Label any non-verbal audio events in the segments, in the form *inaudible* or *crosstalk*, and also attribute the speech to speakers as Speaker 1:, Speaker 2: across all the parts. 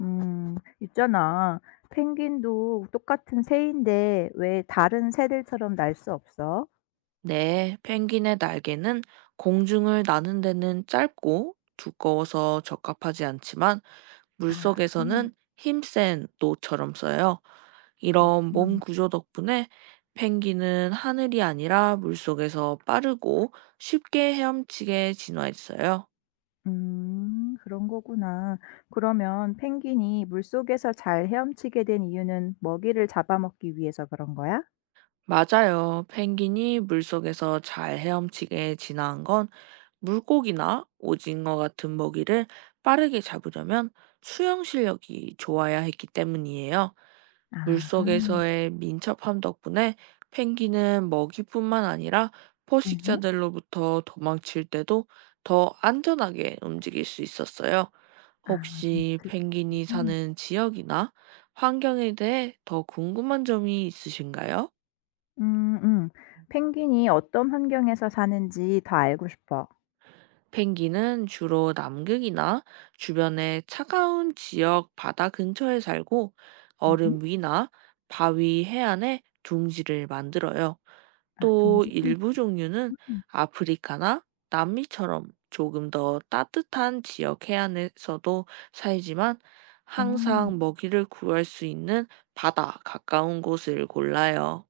Speaker 1: 있잖아. 펭귄도 똑같은 새인데 왜 다른 새들처럼 날 수 없어?
Speaker 2: 네, 펭귄의 날개는 공중을 나는 데는 짧고 두꺼워서 적합하지 않지만,
Speaker 1: 아,
Speaker 2: 물속에서는 힘센 노처럼 써요. 이런
Speaker 1: 그렇구나.
Speaker 2: 몸 구조 덕분에 펭귄은 하늘이 아니라 물속에서 빠르고 쉽게 헤엄치게 진화했어요.
Speaker 1: 그런 거구나. 그러면 펭귄이 물속에서 잘 헤엄치게 된 이유는 먹이를 잡아먹기 위해서 그런 거야?
Speaker 2: 맞아요. 펭귄이 물속에서 잘 헤엄치게 진화한 건 물고기나 오징어 같은 먹이를 빠르게 잡으려면 수영 실력이 좋아야 했기 때문이에요.
Speaker 1: 아,
Speaker 2: 물속에서의 민첩함 덕분에 펭귄은 먹이뿐만 아니라 포식자들로부터 도망칠 때도 더 안전하게 움직일 수 있었어요.
Speaker 1: 아,
Speaker 2: 혹시
Speaker 1: 동물.
Speaker 2: 펭귄이 사는 지역이나 환경에 대해 더 궁금한 점이 있으신가요?
Speaker 1: 음, 음. 펭귄이 어떤 환경에서 사는지 더 알고 싶어.
Speaker 2: 펭귄은 주로 남극이나 주변의 차가운 지역 바다 근처에 살고,
Speaker 1: 음,
Speaker 2: 얼음 위나 바위 해안에 둥지를 만들어요.
Speaker 1: 아,
Speaker 2: 또
Speaker 1: 둥지.
Speaker 2: 일부 종류는
Speaker 1: 음,
Speaker 2: 아프리카나 남미처럼 조금 더 따뜻한 지역 해안에서도 살지만,
Speaker 1: 어.
Speaker 2: 항상 먹이를 구할 수 있는 바다 가까운 곳을 골라요.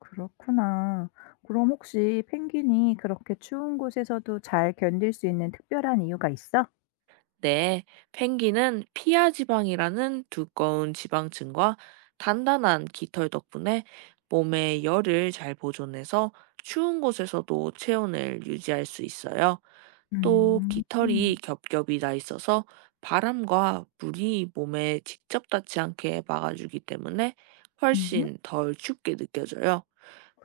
Speaker 1: 그렇구나. 그럼 혹시 펭귄이 그렇게 추운 곳에서도 잘 견딜 수 있는 특별한 이유가 있어?
Speaker 2: 네, 펭귄은 피하 지방이라는 두꺼운 지방층과 단단한 깃털 덕분에 몸의 열을 잘 보존해서 추운 곳에서도 체온을 유지할 수 있어요. 또
Speaker 1: 음.
Speaker 2: 깃털이 겹겹이 나 있어서 바람과 물이 몸에 직접 닿지 않게 막아주기 때문에
Speaker 1: 음
Speaker 2: 훨씬 덜 춥게 느껴져요.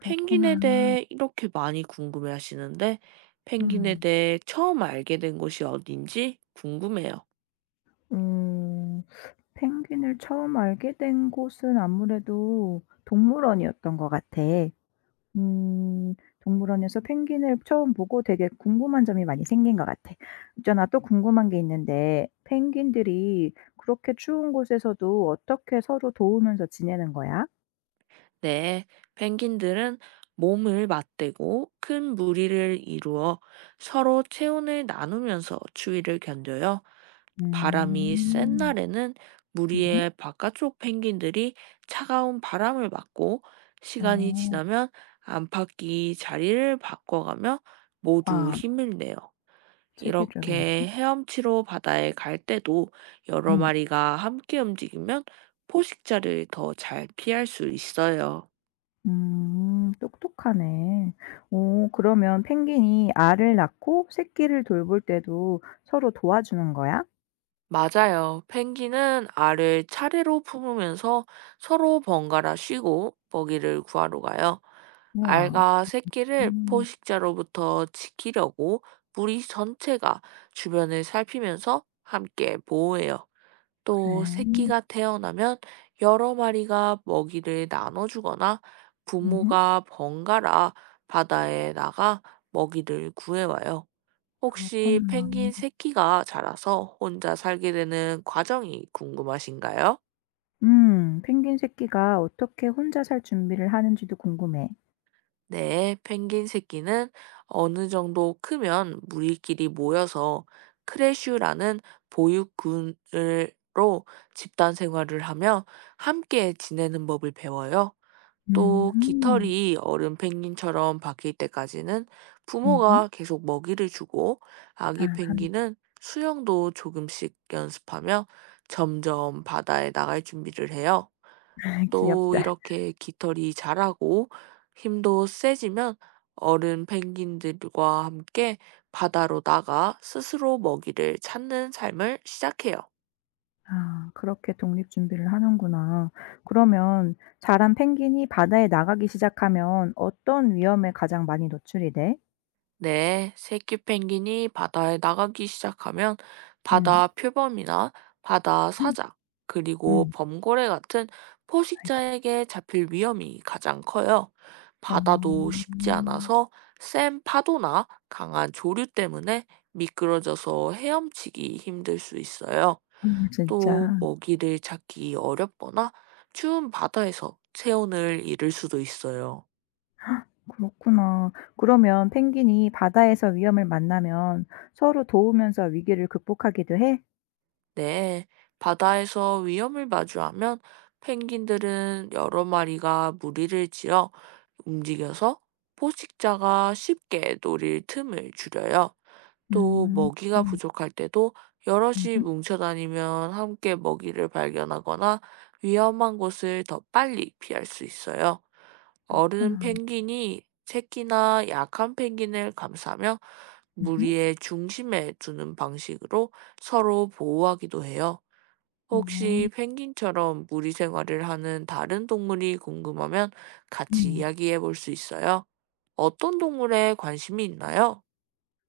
Speaker 2: 펭귄에 대해 이렇게 많이 궁금해 하시는데, 펭귄에
Speaker 1: 음.
Speaker 2: 대해 처음 알게 된 곳이 어딘지 궁금해요.
Speaker 1: 음. 펭귄을 처음 알게 된 곳은 아무래도 동물원이었던 것 같아. 음. 동물원에서 펭귄을 처음 보고 되게 궁금한 점이 많이 생긴 것 같아. 있잖아, 또 궁금한 게 있는데 펭귄들이 그렇게 추운 곳에서도 어떻게 서로 도우면서 지내는 거야?
Speaker 2: 네, 펭귄들은 몸을 맞대고 큰 무리를 이루어 서로 체온을 나누면서 추위를 견뎌요. 바람이 센
Speaker 1: 음.
Speaker 2: 날에는
Speaker 1: 흠
Speaker 2: 무리의 바깥쪽 펭귄들이 차가운 바람을 맞고, 시간이
Speaker 1: 어.
Speaker 2: 지나면 안팎이 자리를 바꿔가며 모두
Speaker 1: 와
Speaker 2: 힘을 내요.
Speaker 1: 체계적인
Speaker 2: 이렇게 헤엄치로 바다에 갈 때도 여러
Speaker 1: 예.
Speaker 2: 마리가 함께 움직이면 포식자를 더 잘 피할 수 있어요.
Speaker 1: 똑똑하네. 어 그러면 펭귄이 알을 낳고 새끼를 돌볼 때도 서로 도와주는 거야?
Speaker 2: 맞아요. 펭귄은 알을 차례로 품으면서 서로 번갈아 쉬고 먹이를 구하러 가요.
Speaker 1: 우와.
Speaker 2: 알과 새끼를
Speaker 1: 음
Speaker 2: 포식자로부터 지키려고 무리 전체가 주변을 살피면서 함께 보호해요. 또
Speaker 1: 그래.
Speaker 2: 새끼가 태어나면 여러 마리가 먹이를 나눠주거나,
Speaker 1: 흠
Speaker 2: 부모가 번갈아 바다에 나가 먹이를 구해와요. 혹시
Speaker 1: 그렇구나.
Speaker 2: 펭귄 새끼가 자라서 혼자 살게 되는 과정이 궁금하신가요?
Speaker 1: 음. 펭귄 새끼가 어떻게 혼자 살 준비를 하는지도 궁금해.
Speaker 2: 네, 펭귄 새끼는 어느 정도 크면 무리끼리 모여서 크레슈라는 보육군으로 집단 생활을 하며 함께 지내는 법을 배워요. 또
Speaker 1: 음음.
Speaker 2: 깃털이 어른 펭귄처럼 바뀔 때까지는
Speaker 1: 음음.
Speaker 2: 부모가 계속 먹이를 주고, 아기
Speaker 1: 아하.
Speaker 2: 펭귄은 수영도 조금씩 연습하며 점점 바다에 나갈 준비를 해요.
Speaker 1: *laughs*
Speaker 2: 또
Speaker 1: 귀엽다.
Speaker 2: 이렇게 깃털이 자라고 힘도 세지면 어른 펭귄들과 함께 바다로 나가 스스로 먹이를 찾는 삶을 시작해요.
Speaker 1: 아 그렇게 독립 준비를 하는구나. 그러면 자란 펭귄이 바다에 나가기 시작하면 어떤 위험에 가장 많이 노출이 돼?
Speaker 2: 네, 새끼 펭귄이 바다에 나가기 시작하면
Speaker 1: 음.
Speaker 2: 바다 표범이나 바다 사자,
Speaker 1: *clears throat*
Speaker 2: 그리고
Speaker 1: 음.
Speaker 2: 범고래 같은
Speaker 1: 아이고.
Speaker 2: 포식자에게 잡힐 위험이 가장 커요. 바다도
Speaker 1: 어.
Speaker 2: 쉽지 않아서 센 파도나 강한 조류 때문에 미끄러져서 헤엄치기 힘들 수 있어요.
Speaker 1: 아
Speaker 2: 또
Speaker 1: 진짜.
Speaker 2: 먹이를 찾기 어렵거나 추운 바다에서 체온을 잃을 수도 있어요.
Speaker 1: 그렇구나. 그러면 펭귄이 바다에서 위험을 만나면 서로 도우면서 위기를 극복하기도 해?
Speaker 2: 네, 바다에서 위험을 마주하면 펭귄들은 여러 마리가 무리를 지어 움직여서 포식자가 쉽게 노릴 틈을 줄여요. 또
Speaker 1: 음.
Speaker 2: 먹이가
Speaker 1: 음.
Speaker 2: 부족할 때도 여럿이
Speaker 1: 음흠.
Speaker 2: 뭉쳐 다니면 함께 먹이를 발견하거나 위험한 곳을 더 빨리 피할 수 있어요. 어른
Speaker 1: 그렇구나.
Speaker 2: 펭귄이 새끼나 약한 펭귄을 감싸며
Speaker 1: 흠
Speaker 2: 무리의 중심에 두는 방식으로 서로 보호하기도 해요.
Speaker 1: 어.
Speaker 2: 혹시 펭귄처럼 무리 생활을 하는 다른 동물이 궁금하면 같이
Speaker 1: 음.
Speaker 2: 이야기해 볼 수 있어요. 어떤 동물에 관심이 있나요?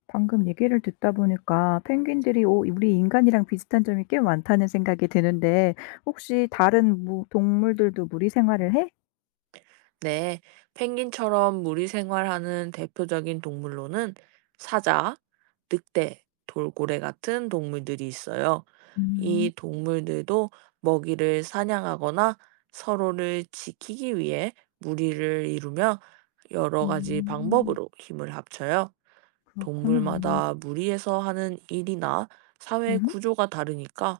Speaker 1: 방금 얘기를 듣다 보니까 펭귄들이 오 우리 인간이랑 비슷한 점이 꽤 많다는 생각이 드는데 혹시 다른 동물들도 무리 생활을 해?
Speaker 2: 네, 펭귄처럼 무리 생활하는 대표적인 동물로는 사자, 늑대, 돌고래 같은 동물들이 있어요.
Speaker 1: 음.
Speaker 2: 이 동물들도 먹이를 사냥하거나 서로를 지키기 위해 무리를 이루며 여러 가지
Speaker 1: 음.
Speaker 2: 방법으로 힘을 합쳐요.
Speaker 1: 그렇구나.
Speaker 2: 동물마다 무리해서 하는 일이나 사회
Speaker 1: 음.
Speaker 2: 구조가 다르니까,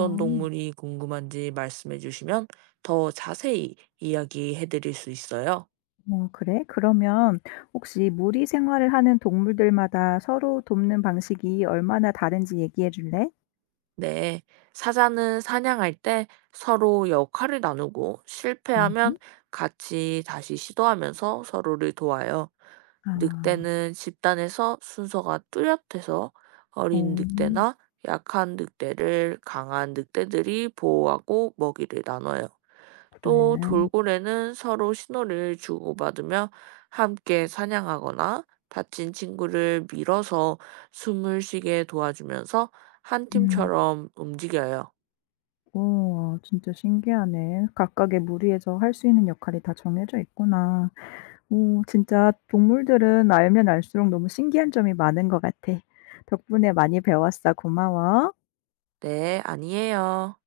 Speaker 1: 어.
Speaker 2: 동물이 궁금한지 말씀해 주시면 더 자세히 이야기해 드릴 수 있어요.
Speaker 1: 어 그래? 그러면 혹시 무리 생활을 하는 동물들마다 서로 돕는 방식이 얼마나 다른지 얘기해 줄래?
Speaker 2: 네, 사자는 사냥할 때 서로 역할을 나누고, 실패하면
Speaker 1: 음.
Speaker 2: 같이 다시 시도하면서 서로를 도와요.
Speaker 1: 아.
Speaker 2: 늑대는 집단에서 순서가 뚜렷해서 어린
Speaker 1: 오.
Speaker 2: 늑대나 약한 늑대를 강한 늑대들이 보호하고 먹이를 나눠요. 또
Speaker 1: 그래.
Speaker 2: 돌고래는 서로 신호를 주고받으며 함께 사냥하거나 다친 친구를 밀어서 숨을 쉬게 도와주면서 한
Speaker 1: 음.
Speaker 2: 팀처럼 움직여요.
Speaker 1: 우와 진짜 신기하네. 각각의 무리에서 할 수 있는 역할이 다 정해져 있구나. 오 진짜 동물들은 알면 알수록 너무 신기한 점이 많은 것 같아. 덕분에 많이 배웠어. 고마워.
Speaker 2: 네, 아니에요.